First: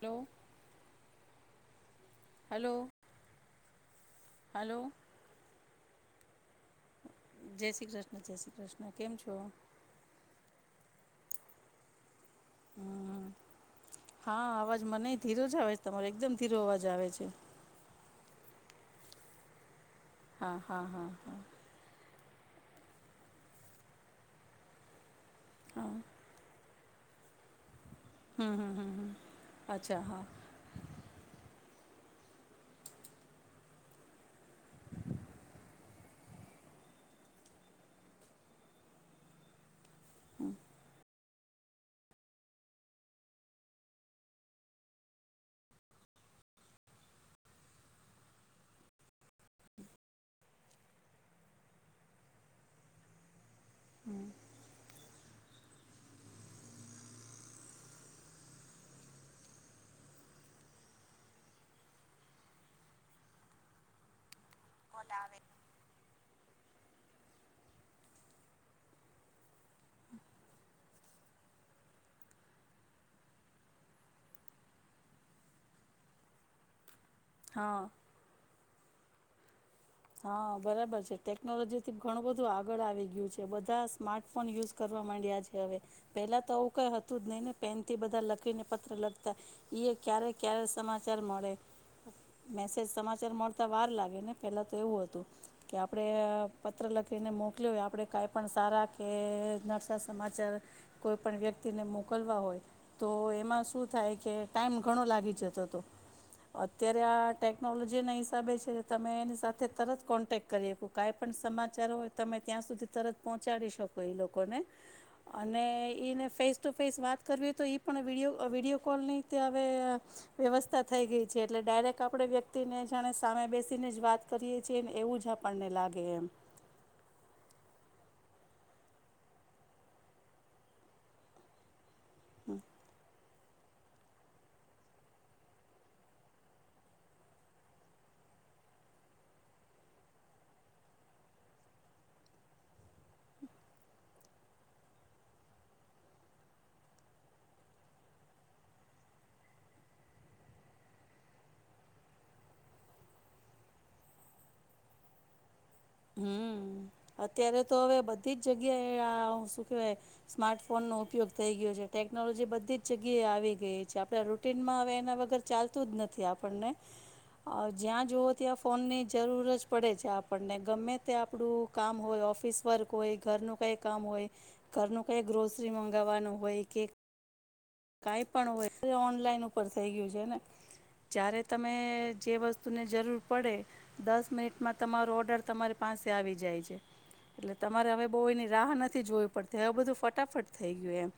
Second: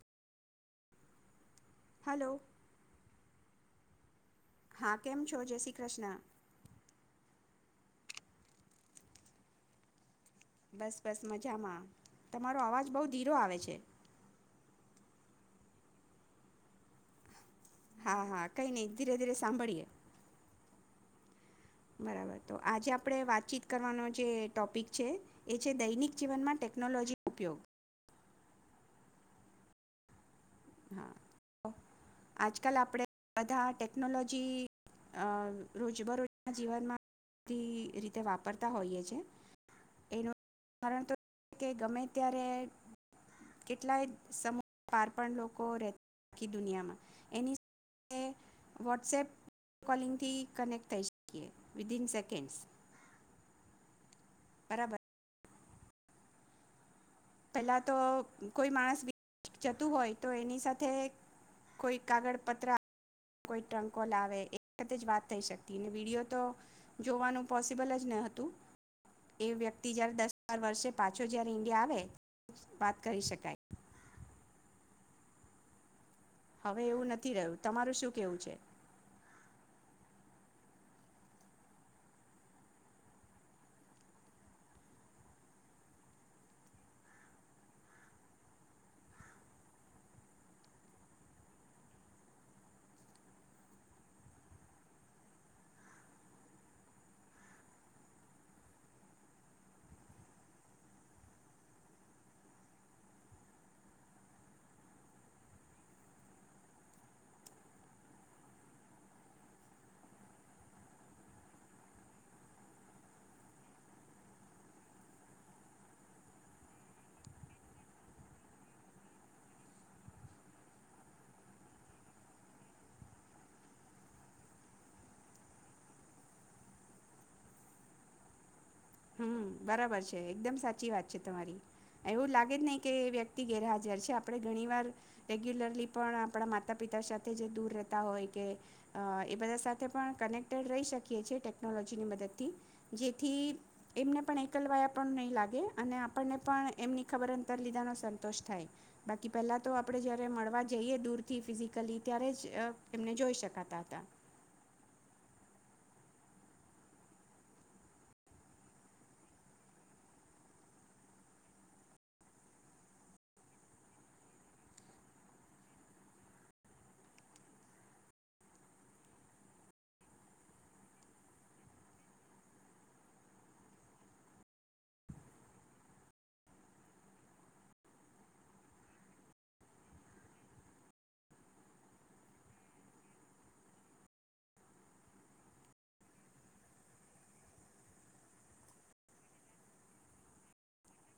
Hello. Hello. Hello. Hello હા કેમ છો? જે શ્રી કૃષ્ણ. જય શ્રી કૃષ્ણ જય શ્રી કૃષ્ણ કેમ છો? બસ બસ મજામાં. તમારો અવાજ બઉ ધીરો આવે છે. નહી ધીરો જ આવે છે તમારો એકદમ ધીરો અવાજ આવે છે. હા હા કઈ નઈ ધીરે ધીરે સાંભળીએ. હા હા હા હા. બરાબર તો આજે આપણે વાતચીત કરવાનો જે ટોપિક છે. એ છે હા દૈનિક જીવન માટે ટેક્નોલોજી ઉપયોગ હમ હમ હમ હ, અચ્છા હા. હા તો આજકાલ આપણે બધા ટેકનોલોજી રોજબરોજના જીવનમાંથી રીતે વાપરતા હોઈએ છે. એનું [unintelligible] ધારણ કે ગમે ત્યારે, કેટલાય સમૂહ પારપ લોકો લોકો રહે આખી દુનિયામાં, એની સાથે વોટ્સએપ કોલિંગથી કનેક્ટ થઈ શકીએ, વિદન સેકન્ડ્સ હમ. બરાબર. પેલા તો કોઈ માણસ જતું હોય તો એની સાથે કોઈ કાગળ પત્ર કોઈ ટ્રંકો લાવે એ વખતે જ વાત થઈ શકતી અને વિડીયો તો, જોવાનું પોસિબલ જ ન હતું, એ વ્યક્તિ જય્યારે દસ બાર વર્ષે પાછો જય્યારે ઈન્ડિયા, આવે વાત કરી શકાય. હવે એવું નથી રહ્યું, હા તમારું શું કેવું છે? હા બરાબર છે ટેકનોલોજી થી ઘણું બધું આગળ આવી ગયું છે બધા સ્માર્ટફોન યુઝ કરવા માંડ્યા છે હવે, પેલા તો આવું કઈ હતું જ નઈિ ને પેન થી બધા લખીને પત્ર લખતા, ક્યારે ક્યારે સમાચાર મળે, મેસેજ સમાચાર મળતા વાર લાગે ને પેલા એવું હતું, કે આપણે અહ પત્ર લખીને મોકલ્યો હોય આપણે કાંઈ પણ સારા કે નરસા સમાચાર, કોઈ પણ વ્યક્તિને મોકલવા હોય, તો એમાં શું થાય કે ટાઈમ ઘણો લાગી જતો તો. અત્યારે આ ટેકનોલોજીના હિસાબે છે તમે એની સાથ થે તરત કોન્ટેક કરી આઇપુ કાંઈ પણ સમાચાર હોય તમે ત્યાં સુધી તરત પહોંચાડી શકો એ લોકોને, અને એને ફેસ ટુ ફેસ વાત કરવી હોય તો એ પણ વિડીયો આહ વિડીયો કોલની તે હવે, વ્યવસ્થા થઈ ગઈ છે એટલે ડાયરેક્ટ આપણે વ્યક્તિને જાણે સામે બેસીને જ વાત કરીએ છીએને એવું જ આપણને લાગે એમ. હમ્મ બરાબર છે, એકદમ સાચી વાત છે તમારી. એવું લાગે જ નહિ કે વ્ય તી ગેરહાજર છે આપણે ઘણી વાર, રેગ્યુલરલી પણ આપણા માતા પિતા સાથે જે દૂર રહેતા હોય કે, અહ એ બધા સાથે પણ કનેક્ટેડ રહી શકીએ છીએ ટેકનોલોજીની મદદથી, જેથી એમને પણ એકલવાયા પણ નહી લાગે અને આપણને પણ એમની ખબર અંતર લીધાનો સંતોષ થાય, બાકી પેલા તો આપણે જયારે મળવા જઈએ દૂરથી ફિઝિકલી ત્યારે જ એમને જોઈ શકાતા હતા. હમ્મ પીઅત્યારે તો હવે બધી જ જગ્યાએ આ શું કેવાય, સ્માર્ટ ફોન નો ઉપયોગ થઈ ગયો છે. ટેકનોલોજી બધી જ જગ્યાએ આવી ગઈ છે. આપ રૂટીનમાં હવે એના વગર ચાલતું જ નથી આપણને. જ્યાં જુવો ત્યાં ફોન ની જરૂર જ પડે છે આપણને ગમે તે આપણું કામ હોય ઓફિસ વર્ક હોય ઘરનું કઈ કામ હોય, ઘરનું કઈ ગ્રોસરી મગાવવાનું હોય કે કાંઈ પણ હોય ઓનલાઈન ઉપર થઈ ગયું છે ને, જ્યારે તમે જે વસ્તુને જરૂર પડે, દસ મિનિટમાં તમારો ઓર્ડર તમારી પાસે આવી જાય છે. એટલે તમારે હવે બહુ એની રાહ નથી જોવી પડતી હવે બધું ફટાફટ થઈ ગયું એમ.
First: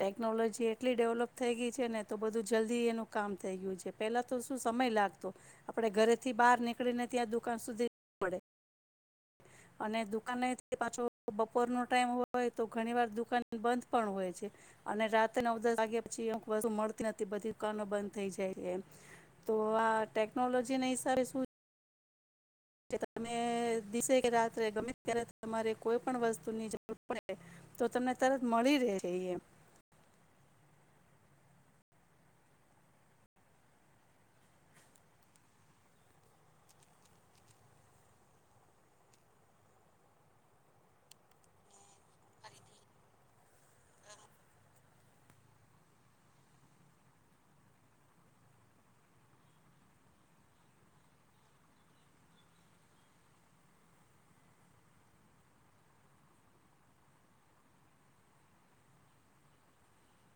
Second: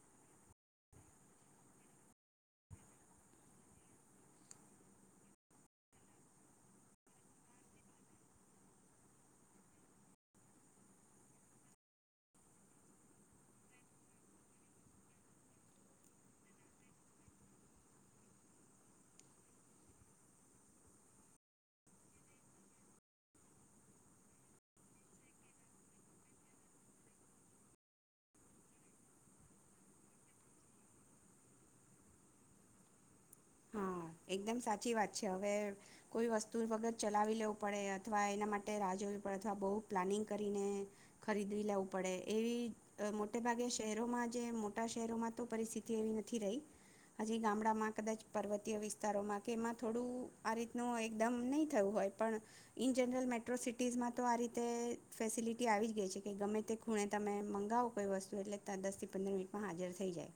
ટેકનોલોજી એટલી ડેવલોપ થઈ ગઈ છે ને તો બધું જલ્દી એનું કામ થઈ ગયું છે. પેલા તો શું સમય લાગતો, આપણે ઘરેથી બહાર નીકળીને ત્યાં દુકાન સુધી પડે અને દુકાનને પાછો બપોરનો ટાઈમ હોય તો ઘણી વાર દુકાન બંધ પણ હોય છે, અને રાત્ર નવ દસ વાગ્યા પછી વતુ મળતી નથી બધી દુકાનો બંધ થઈ જાય છે એમ, તો આ ટેકનોલોજી ના હિસાબે શું છે તમે દસે કે રાત્રે ગમે ત્યારે તમારે કોઈ પણ વસ્તુની જરૂર પડે તો, તમને તરત મળી રહે એમ. હા, એકદમ સાચી વાત છે હવે, કોઈ વસ્તુ વગર ચલાવી લેવું પડે અથવા એના માટે રાહ જોવી પડે અથવા બહ પ્લાનિંગ કરીને, ખરીદવી લેવું પડે એવી મોટે ભાગે શહેરોમાં જે મોટા શહેરોમાં તો પરિસ્થિતિ એવી નથી રહી, હજી ગામડામાં કદાચ પર્વતીય વિસ્તારોમાં કે એમાં થોડું આ રીતનું એકદમ નહી થયું હોય પણ, ઈન જનરલ મેટ્રો સિટીઝમાં તો આ રીતે ફેસિલિટી આવી જ ગઈ છે કે ગમે તે ખૂણે તમે મંગાવો કોઈ વસ્તુ એટલે દસ થી પંદર મિનિટમાં હાજર થઈ જાય.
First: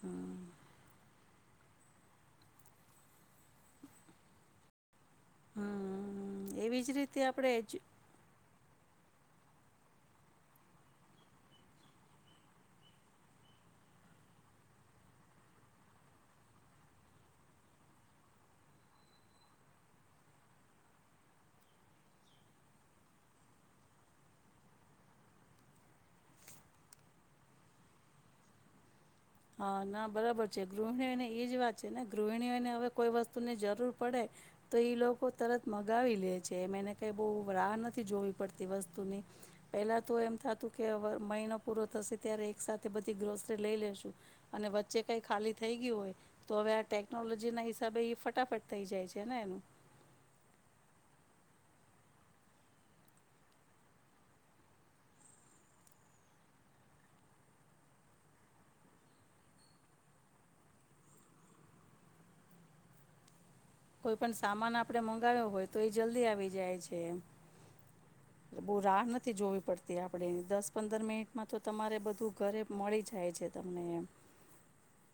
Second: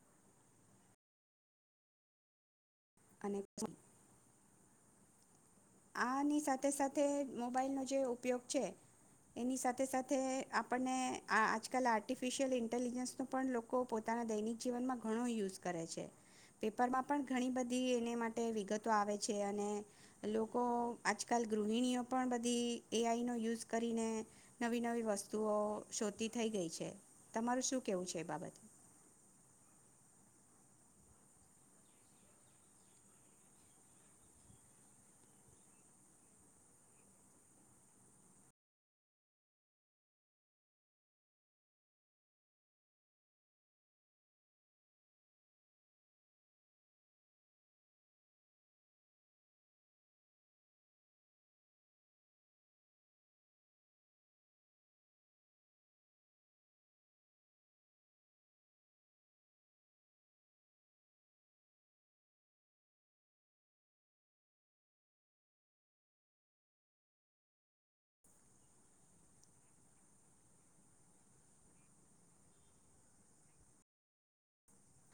હા. અને ચ આની હમ સાથે એવી જ સાથે રીતે આપણે એજ્યુ મોબાઈલ નો જે ઉપયોગ છે એની સાથે સાથે આપણને આ આજકાલ આર્ટિફિશિયલ ઇન્ટેલિજન્સનો પણ લોકો પોતાના દૈનિક જીવનમાં ઘણો યુઝ કરે છે. પેપરમાં પણ ઘણી બધી એને માટે વિગતો આવે છે, અને લોક કો આજકાલ ગૃહિણીઓ પણ બધી એ આઈ નો યુઝ કરીને નવી નવી વસ્તુઓ શોતી થઈ ગઈ છે. તમારું શું કેવું છે એ બાબતે? હા ના બરાબર છે. ગૃહિણીઓને એજ વાત છે ને, ગૃહિણીઓને હવે કોઈ વસ્તુ ની જરૂર પડે તો ઈ લોકો તરત મગાવી લે છે. એમ એને કઈ બહુ રાહ નથી જોવી પડતી વસ્તુની. પેલા તો એમ થતું કે અવર મહિનો પૂરો થશે ત્યારે એક સાથે બધી ગ્રોસરી લઈ લેશું. અને વચ્ચે કઈ ખાલી થઈ ગયું હોય તો હવે આ ટેકનોલોજી ના હિસાબે એ ફટાફટ થઈ જાય છે ને એનું. કોઈ પણ સામાન આપડે મંગાવ્યો હોય તો એ જલ્દી આવી જાય છે, બહુ રાહ નથી જોવી પડતી આપણે દસ પંદર મિનિટમાં તો તમારે બધું ઘરે મળી જાય છે તમને એમ.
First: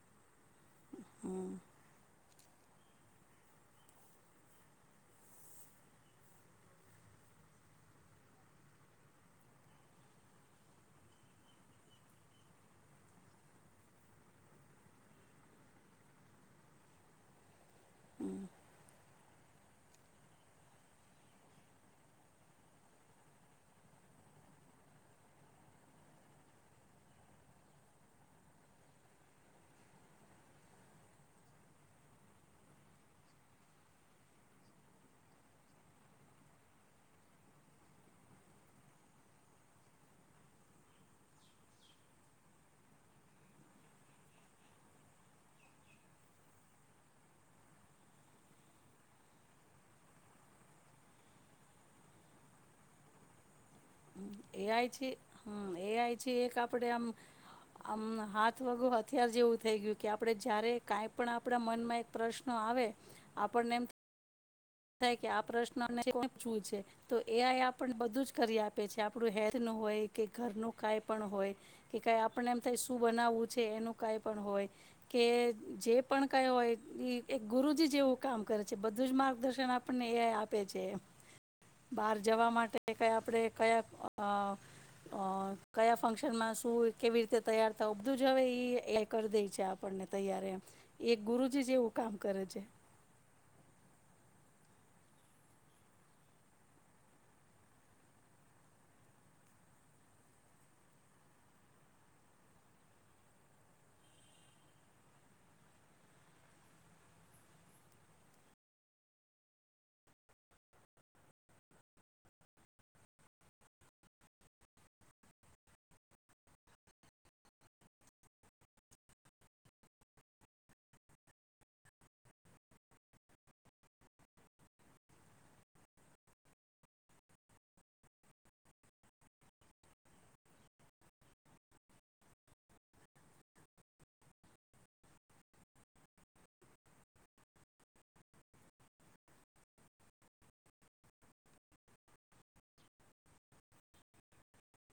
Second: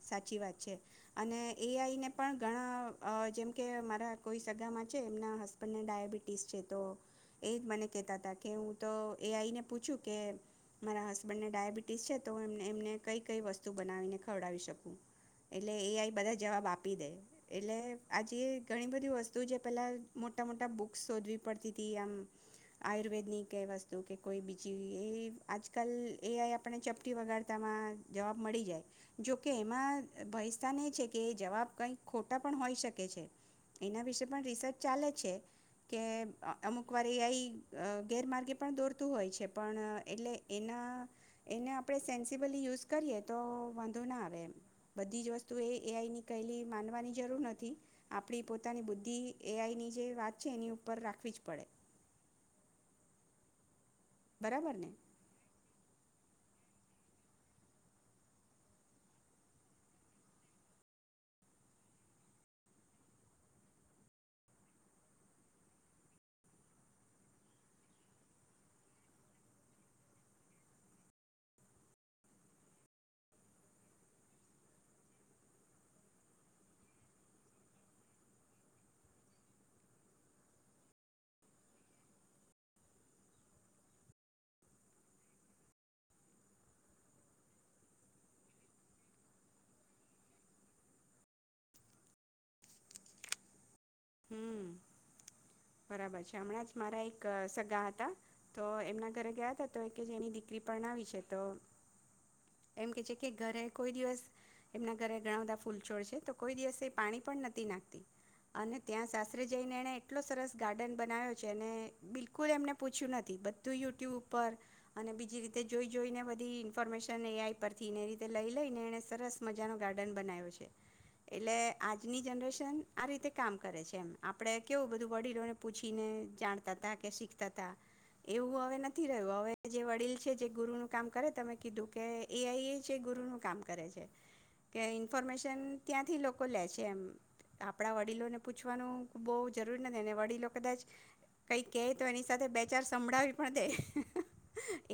સાચી વાત છે, અને હમ એઆઈ ને પણ ઘણા જેમ કે મારા કોઈ સગામાં છે એમના હસબન્ડને ડાયાબિટીસ છે, તો એ જ મને કહેતા હતા કે, હું તો એ આઈને પૂછું કે મારા હસબન્ડને ડાયાબિટીસ છે તો એમને એમને કઈ કઈ વસ્તુ બનાવીને ખવડાવી શકું? એટલે એ આઈ બધા જવાબ આપી દે એટલે આજે હમ ઘણી બધી વસ્તુ જે પેલા મોટા મોટા બુક્સ શોધવી પડતી હતી, આમ આયુર્વેદ ની ક વસ્તુ કે કોઈ બીજી એ આજકાલ એ આઈ આપણે ચપટી વગાડતામાં જવાબ મળી જાય. જો કે એમાં ભયસ્થાન એ છે કે જવાબ કંઈક ખોટા પણ હોઈ શકે છે એના વિશે પણ રિસર્ચ ચાલે જ છે કે, અમુક વાર એ ગેરમાર્ગે પણ દોરતું હોય છે પણ એટલે એના એને આપણે સેન્સબલી યુઝ કરીએ તો વાંધો ના આવે. બધી જ વસ્તુ એ એ આઈની કલી માનવાની જરૂર નથી, આપડી પોતાની બુદ્ધિ એ આઈ ની જે વાત છે એની ઉપર રાખવી જ પડે. બરાબર એઆઇ ને છે હમ્મ. એ આ એક આપણે આમ આમ હાથ વગું હથિયાર જેવું થઈ ગયું કે આપડે જયારે કાઈ પણ આપડા મનમાં એક પ્રશ્ન આવે આપણને એમ થ આ પ્રશ્નછું છે તો એ આપને બધું જ કરી આપે છે આપડું હેલ્થ નું હોય કે ઘરનું કઈ પણ હોય કે ક આપણે એમ થાય શું બનાવવું છે એનું કઈ પણ હોય કે જે પણ કઈ હોય એક ગુરુજી જેવું કામ કરે છે બધું જ મા ગદર્શન આપણને એ આપે છે બહાર જવા માટે ક આપણે કયા કયા ફંક્શનમાં શું કેવી રીતે તૈયાર થ અધું જ હવે એ કરી દે છે આપણને તૈયાર એક ગુરુજી જેવું કામ કરે છે. હમ બરાબર છે. હમણાં જ મારા એક સગા હતા તો એમના ઘરે ગયા ત તો કે જેની દીકરી પણ આવી છે તો એમ કે છે કે ઘરે કોઈ દિવસ એમના ઘરે ઘણા બધા ફૂલછોડ છે તો કોઈ દિવસે પાણી પણ નથી નાખતી અને ત્યાં સાસરે જઈને એને એટલો સરસ ગાર્ડન બનાવ્યો છે અનેને બિલકુલ એમને પૂછ્યું નથી બધું યુટ્યુબ ઉપર અને બીજી રીતે જોઈ જોઈને બધી ઇન્ફોર્મેશન એ આઈ પરથીને એ રીતે લઈ લઈને એને સરસ મજાનો ગાર્ડન બનાવ્યો છે એટલે આજની જનરેશન આ રીતે કામ કરે છે એમ આપણે કેવું બધું વડીલોને પૂછીને જાણતા ત કે શીખતા ત એવું હવે નથી રહ્યું હવે જે વડીલ છે જે ગુરુ નું કામ કરે તમે કીધું કે એઆઈ એ છે ગુરુનું કામ કરે છે કે ઇન્ફોર્મેશન ત્યાંથી લોકો લે છે એમ આપણા વડીલોને પૂછવાનું બહ જરૂર નથી વડીલો કદાચ કઈ ક તો એની સાથે બેચાર સંભળાવી પણ દે